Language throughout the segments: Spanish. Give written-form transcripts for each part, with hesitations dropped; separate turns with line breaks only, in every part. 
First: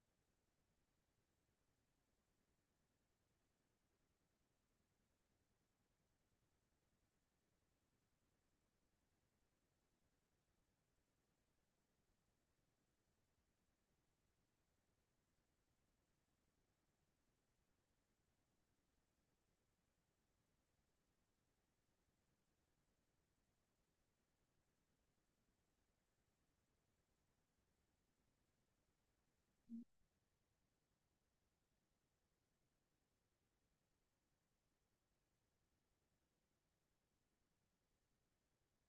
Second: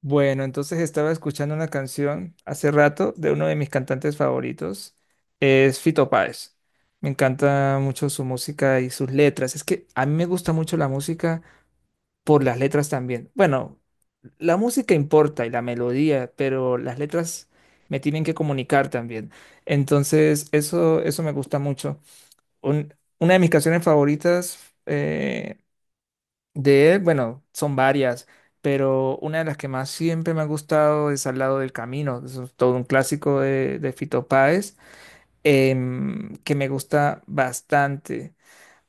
Bueno, entonces estaba escuchando una canción hace rato de uno de mis cantantes favoritos, es Fito Páez. Me encanta mucho su música y sus letras. Es que a mí me gusta mucho la música por las letras también. Bueno, la música importa y la melodía, pero las letras me tienen que comunicar también. Entonces, eso me gusta mucho. Un- una de mis canciones favoritas eh, de él, bueno, son varias, pero una de las que más siempre me ha gustado es Al lado del camino, eso es todo un clásico de Fito Páez, que me gusta bastante.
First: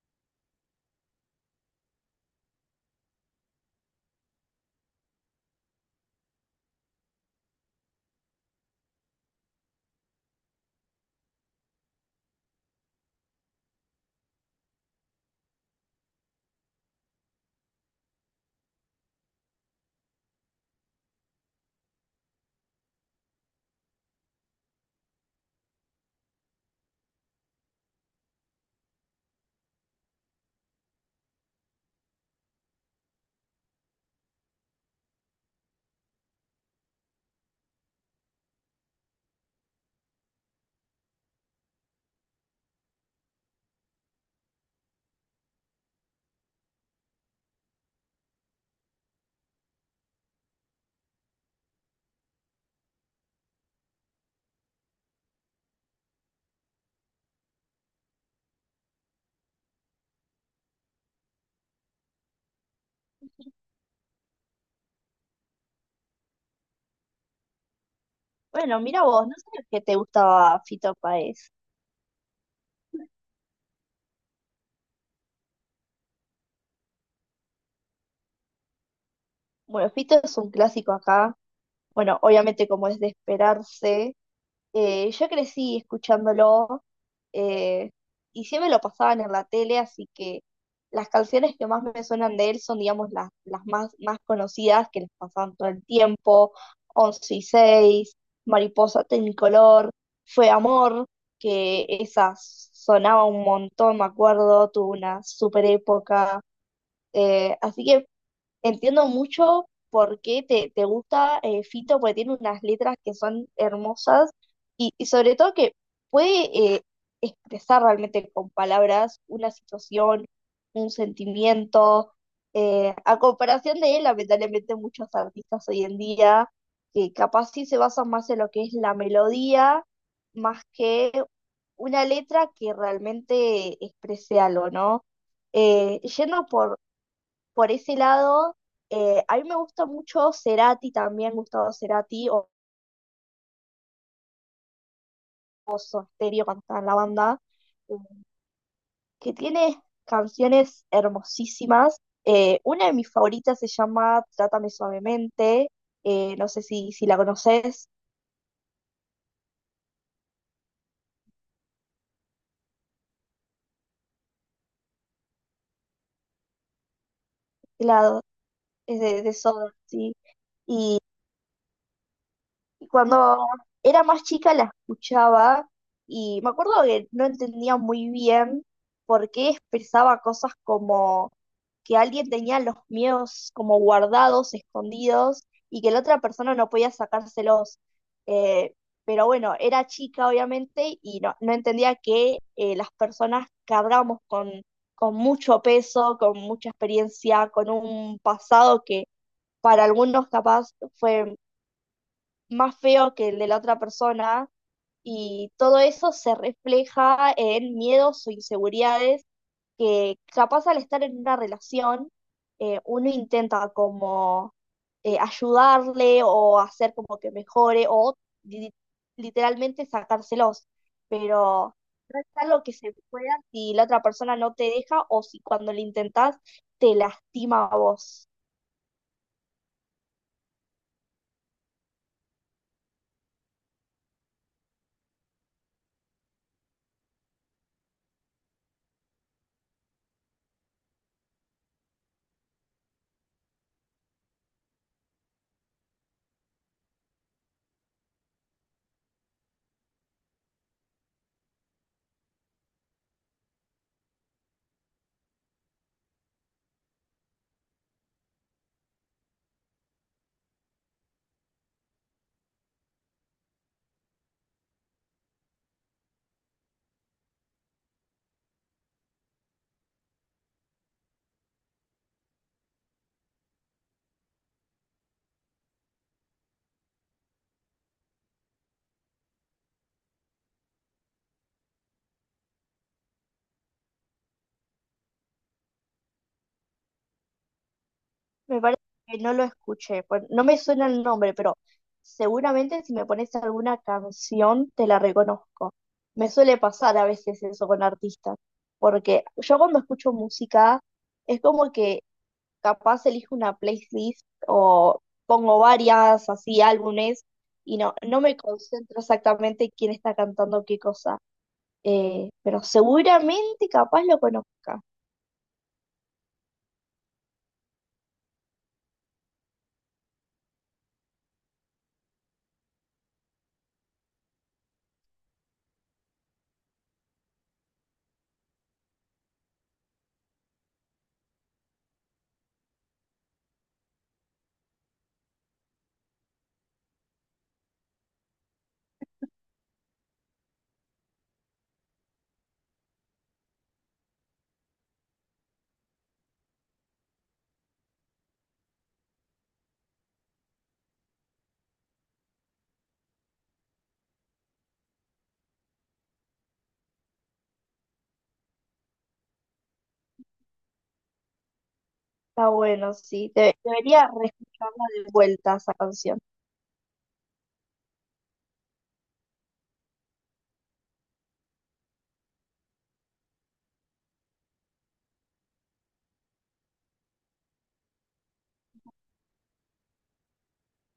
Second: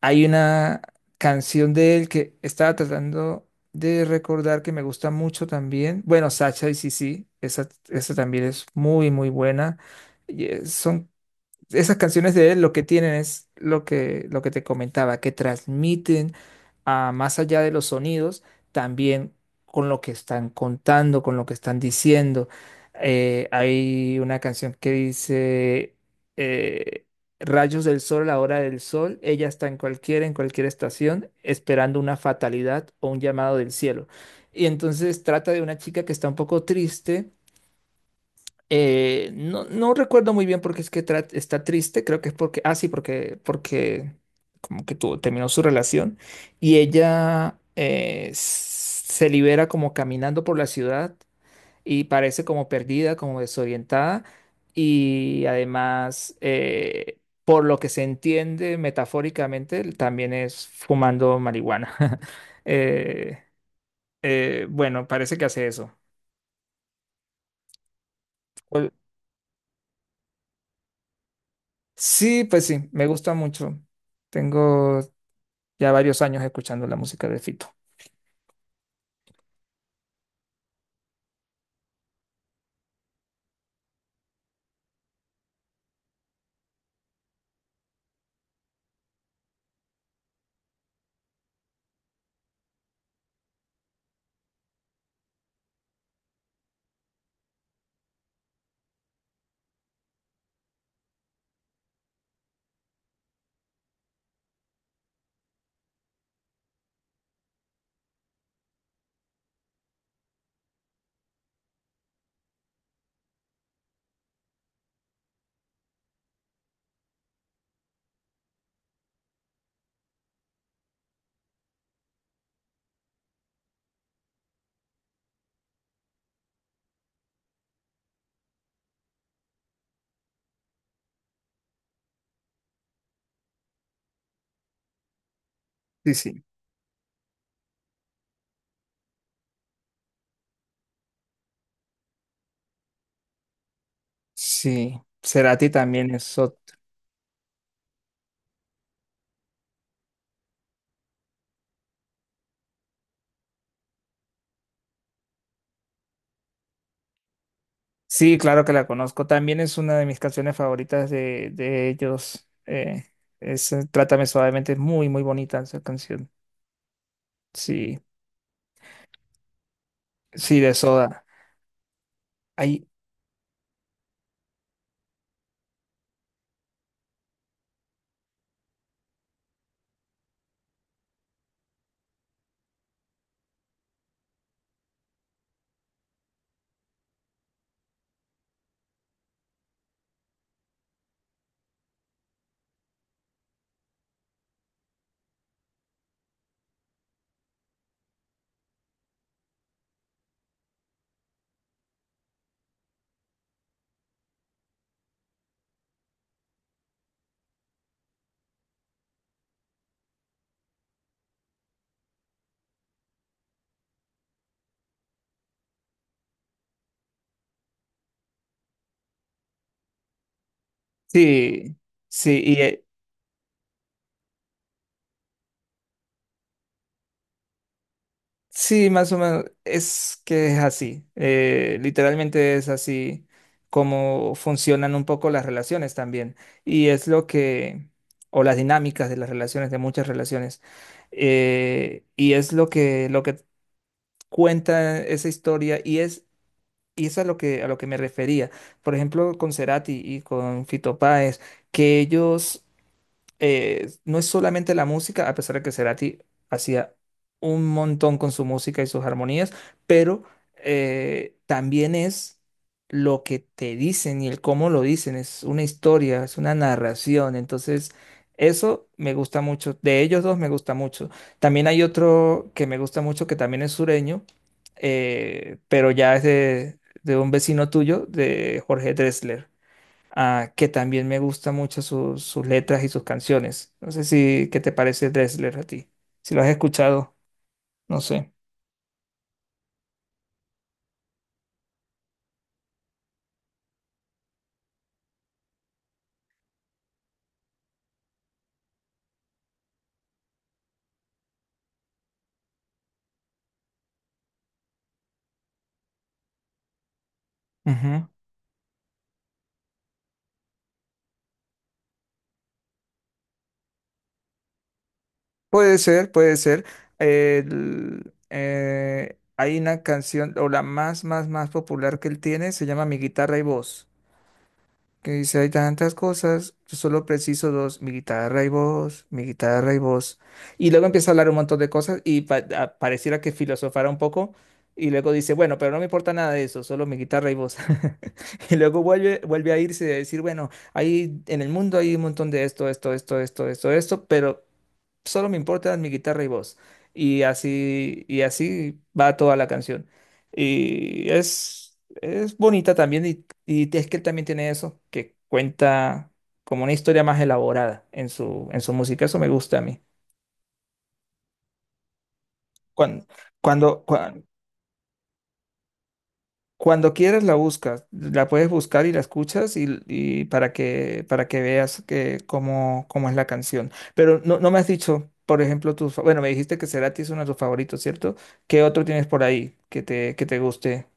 Hay una canción de él que estaba tratando de recordar que me gusta mucho también. Bueno, Sacha y Sisi, esa también es muy, muy buena. Y, son esas canciones de él lo que tienen es lo que te comentaba, que transmiten a más allá de los sonidos, también con lo que están contando, con lo que están diciendo. Hay una canción que dice eh, Rayos del sol, la hora del sol, ella está en cualquiera, en cualquier estación, esperando una fatalidad o un llamado del cielo. Y entonces trata de una chica que está un poco triste. No recuerdo muy bien porque es que está triste. Creo que es porque, ah, sí, porque, porque como que tuvo, terminó su relación y ella se libera como caminando por la ciudad y parece como perdida, como desorientada y además, por lo que se entiende metafóricamente, también es fumando marihuana. Eh, bueno, parece que hace eso.
Bueno, mira vos, no sabía que te gustaba Fito Páez.
Sí, pues sí, me gusta mucho. Tengo ya varios años escuchando la música de Fito.
Bueno, Fito es un clásico acá. Bueno, obviamente como es de esperarse. Yo crecí escuchándolo eh, y siempre lo pasaban en la tele, así que las canciones que más me suenan de él son, digamos, las más, más conocidas que les pasaban todo el tiempo. Once y seis, Mariposa Tecnicolor, Fue Amor, que esa sonaba un montón, me acuerdo, tuvo una super época. Así que entiendo mucho por qué te gusta Fito, porque tiene unas letras que son hermosas y sobre todo que puede expresar realmente con palabras una situación, un sentimiento. A comparación de él, lamentablemente muchos artistas hoy en día que capaz sí se basan más en lo que es la melodía, más que una letra que realmente exprese algo, ¿no?
Sí, sí.
Yendo por ese lado, a mí me gusta mucho Cerati también, Gustavo Cerati o
Sí, Cerati
Soda
también es
Stereo cuando estaba en la banda, eh, que tiene canciones hermosísimas. Una de mis favoritas se llama Trátame suavemente, no sé si, si la conoces,
Sí, claro que la conozco. También es una de mis canciones favoritas de ellos. Es Trátame suavemente, es muy, muy bonita esa canción. Sí,
la, es de Soda, sí.
sí, de Soda. Hay,
Cuando era más chica la escuchaba y me acuerdo que no entendía muy bien por qué expresaba cosas como que alguien tenía los miedos como guardados, escondidos, y que la otra persona no podía sacárselos. Eh, pero bueno, era chica obviamente y no, no entendía que las personas cargamos con mucho peso, con mucha experiencia, con un pasado que para algunos capaz fue más feo que el de la otra persona y todo eso se refleja en miedos o inseguridades que capaz al estar en una relación uno intenta como ayudarle o hacer como que mejore o li- literalmente sacárselos, pero
Sí,
no es
sí, y
algo que
eh,
se pueda si la otra persona no te deja o si cuando lo intentás te lastima a vos.
sí, más o menos es que es así. Literalmente es así como funcionan un poco las relaciones también. Y es o las dinámicas de las relaciones, de muchas relaciones. Y es lo que cuenta esa historia y es a lo que me refería. Por ejemplo, con Cerati y con Fito Páez, que ellos no es solamente la música, a pesar de que Cerati hacía un montón con su música y sus armonías, pero también es lo que te dicen y el cómo lo dicen, es una historia, es una narración, entonces eso me gusta mucho, de ellos dos me gusta mucho. También hay otro que me gusta mucho que también es sureño, pero ya es de un vecino tuyo, de Jorge Drexler, ah, que también me gusta mucho sus sus letras y sus canciones. No sé si, ¿qué te parece Dressler a ti? Si lo has escuchado, no sé.
Me parece que no lo escuché. Pues, no me suena el nombre, pero seguramente si me pones alguna canción te la reconozco. Me suele pasar a veces eso con artistas, porque yo cuando escucho música es como que capaz elijo una playlist o pongo varias así álbumes y no,
Ujú.
no me concentro exactamente quién está cantando qué cosa. Pero seguramente capaz lo conozca.
Puede ser, puede ser. Hay una canción, o la más, más, más popular que él tiene, se llama Mi guitarra y voz. Que dice, hay tantas cosas, yo solo preciso dos, mi guitarra y voz, mi guitarra y voz. Y luego empieza a hablar un montón de cosas y pareciera que filosofara un poco. Y luego dice, bueno, pero no me importa nada de eso, solo mi guitarra y voz. Y luego vuelve, vuelve a irse y a decir, bueno, ahí en el mundo hay un montón de esto, esto, esto, esto, esto, esto, pero solo me importan mi guitarra y voz. Y así va toda la canción. Y es bonita también, y es que él también tiene eso, que cuenta como una historia más elaborada en su música. Eso me gusta a mí.
Está bueno,
Cuando,
sí.
cuando,
Debería
cua-
reescucharla de vuelta esa canción.
Cuando quieras la buscas, la puedes buscar y la escuchas y para que veas que, cómo, cómo es la canción. Pero no, no me has dicho, por ejemplo, tus... Bueno, me dijiste que Cerati es uno de tus favoritos, ¿cierto? ¿Qué otro tienes por ahí que te guste?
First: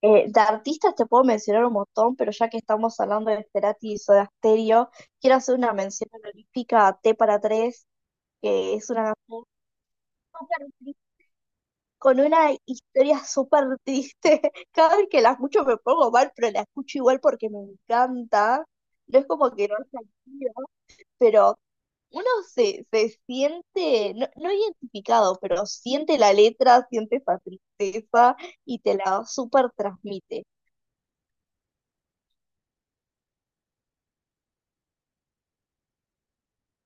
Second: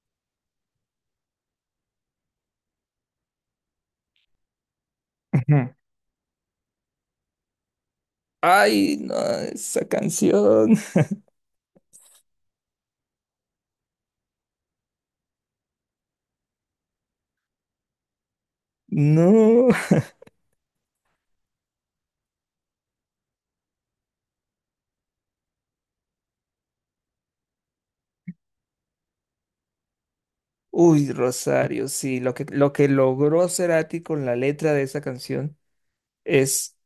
De artistas te puedo mencionar un montón, pero ya que estamos hablando de Cerati y Soda Stereo, quiero hacer
Ujú.
una mención honorífica a T para Tres, que es
Ay,
una
no,
canción
esa
súper
canción.
triste, con una historia súper triste. Cada vez que la escucho me pongo mal, pero la escucho igual porque me encanta. No es como que
No.
no haya sido, pero uno se, se siente, no, no identificado, pero siente la letra, siente esa tristeza y te la súper transmite.
Uy, Rosario, sí, lo que logró Cerati con la letra de esa canción es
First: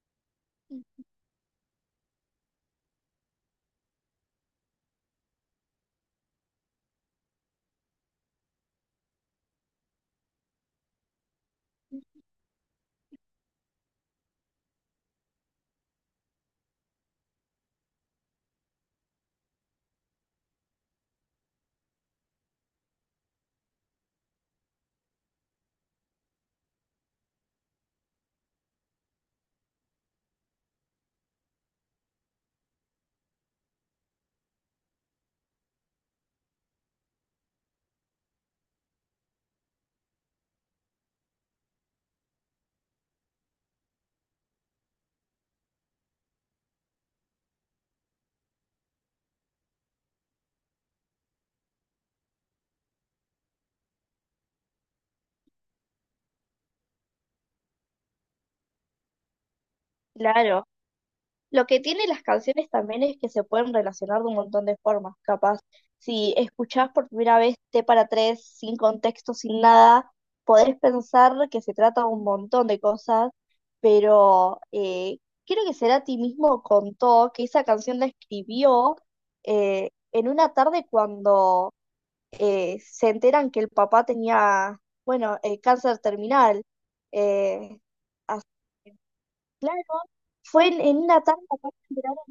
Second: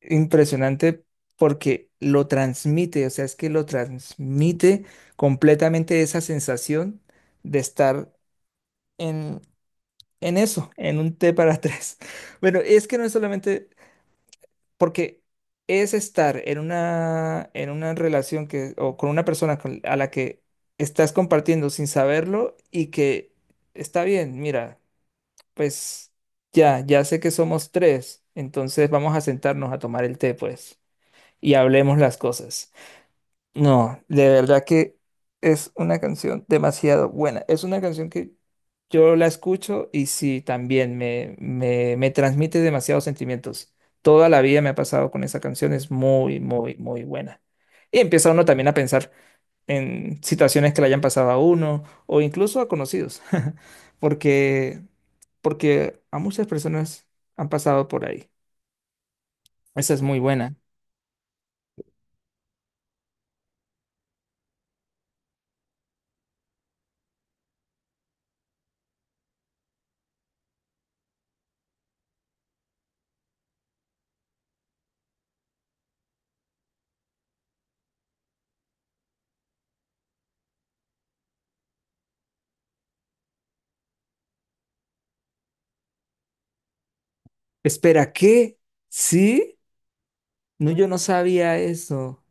impresionante porque lo transmite, o sea, es que lo transmite completamente esa sensación de estar en, en eso, en un té para tres. Bueno, es que no es solamente porque es estar en una relación que, o con una persona a la que estás compartiendo sin saberlo y que está bien, mira, pues ya, ya sé que somos tres, entonces vamos a sentarnos a tomar el té, pues y hablemos las cosas. No, de verdad que es una canción demasiado buena. Es una canción que yo la escucho y sí, también me transmite demasiados sentimientos. Toda la vida me ha pasado con esa canción, es muy, muy, muy buena. Y empieza uno también a pensar en situaciones que le hayan pasado a uno o incluso a conocidos, porque, porque a muchas personas han pasado por ahí. Esa es muy buena.
Claro. Lo que tienen las canciones también es que se pueden relacionar de un montón de formas. Capaz, si escuchás por primera vez T para tres, sin contexto, sin nada, podés pensar que se trata de un montón de cosas, pero creo que Cerati mismo contó que esa canción la escribió en una tarde cuando se enteran que el papá tenía, bueno, cáncer terminal. Eh,
Espera,
así
¿qué? ¿Sí?
Claro, fue
No, yo
en
no
una tarde
sabía
acá en Verano.
eso.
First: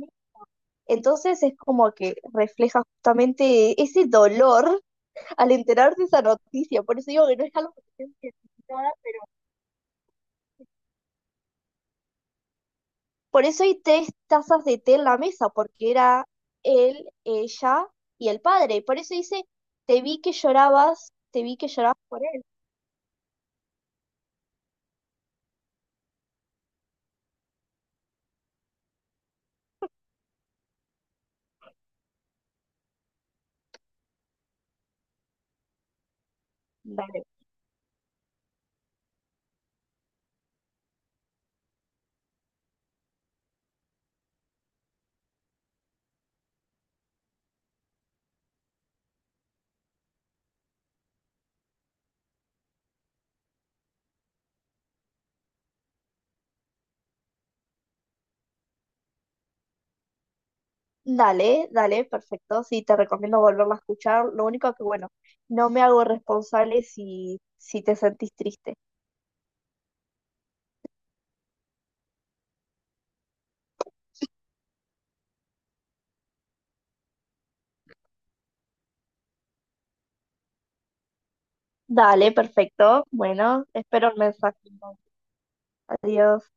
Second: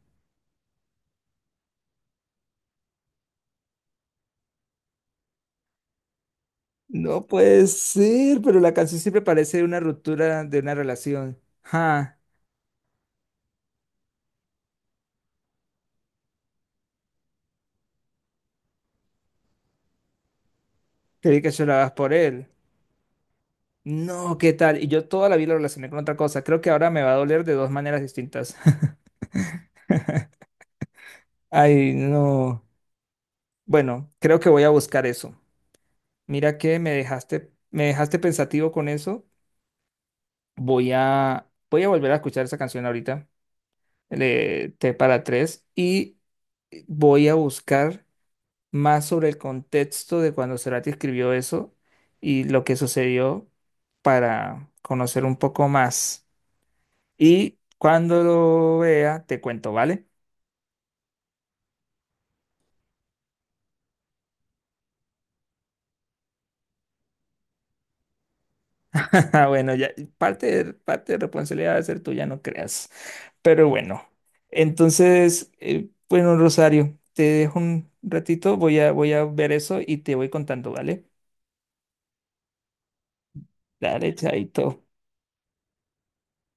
Entonces es como que refleja justamente ese dolor al enterarte de esa noticia. Por eso
No
digo que no es
puede
algo que te tengas que
ser, pero la
explicar.
canción siempre parece una ruptura de una relación. Ja,
Por eso hay tres tazas de té en la mesa, porque era él, ella y el padre. Por eso dice, te vi que llorabas,
creí
te
que
vi que
llorabas
llorabas
por
por él.
él. No, ¿qué tal? Y yo toda la vida lo relacioné con otra cosa. Creo que ahora me va a doler de dos maneras distintas. Ay, no. Bueno, creo que voy a buscar eso. Mira que
Dale,
me dejaste pensativo con eso. Voy a volver a escuchar esa canción ahorita, el de T para tres, y voy a buscar más sobre el contexto de cuando Cerati escribió eso y lo que sucedió para conocer un poco más. Y cuando lo vea, te cuento, ¿vale?
dale, dale, perfecto. Sí, te recomiendo volverla a escuchar. Lo único que, bueno, no me hago responsable si, si te sentís triste.
Ah, bueno, ya parte de responsabilidad va a ser tuya, no creas. Pero bueno, entonces, bueno, Rosario, te dejo un ratito, voy a ver eso y te voy contando, ¿vale?
Dale, perfecto. Bueno, espero
Dale,
el mensaje.
chaito.
Adiós.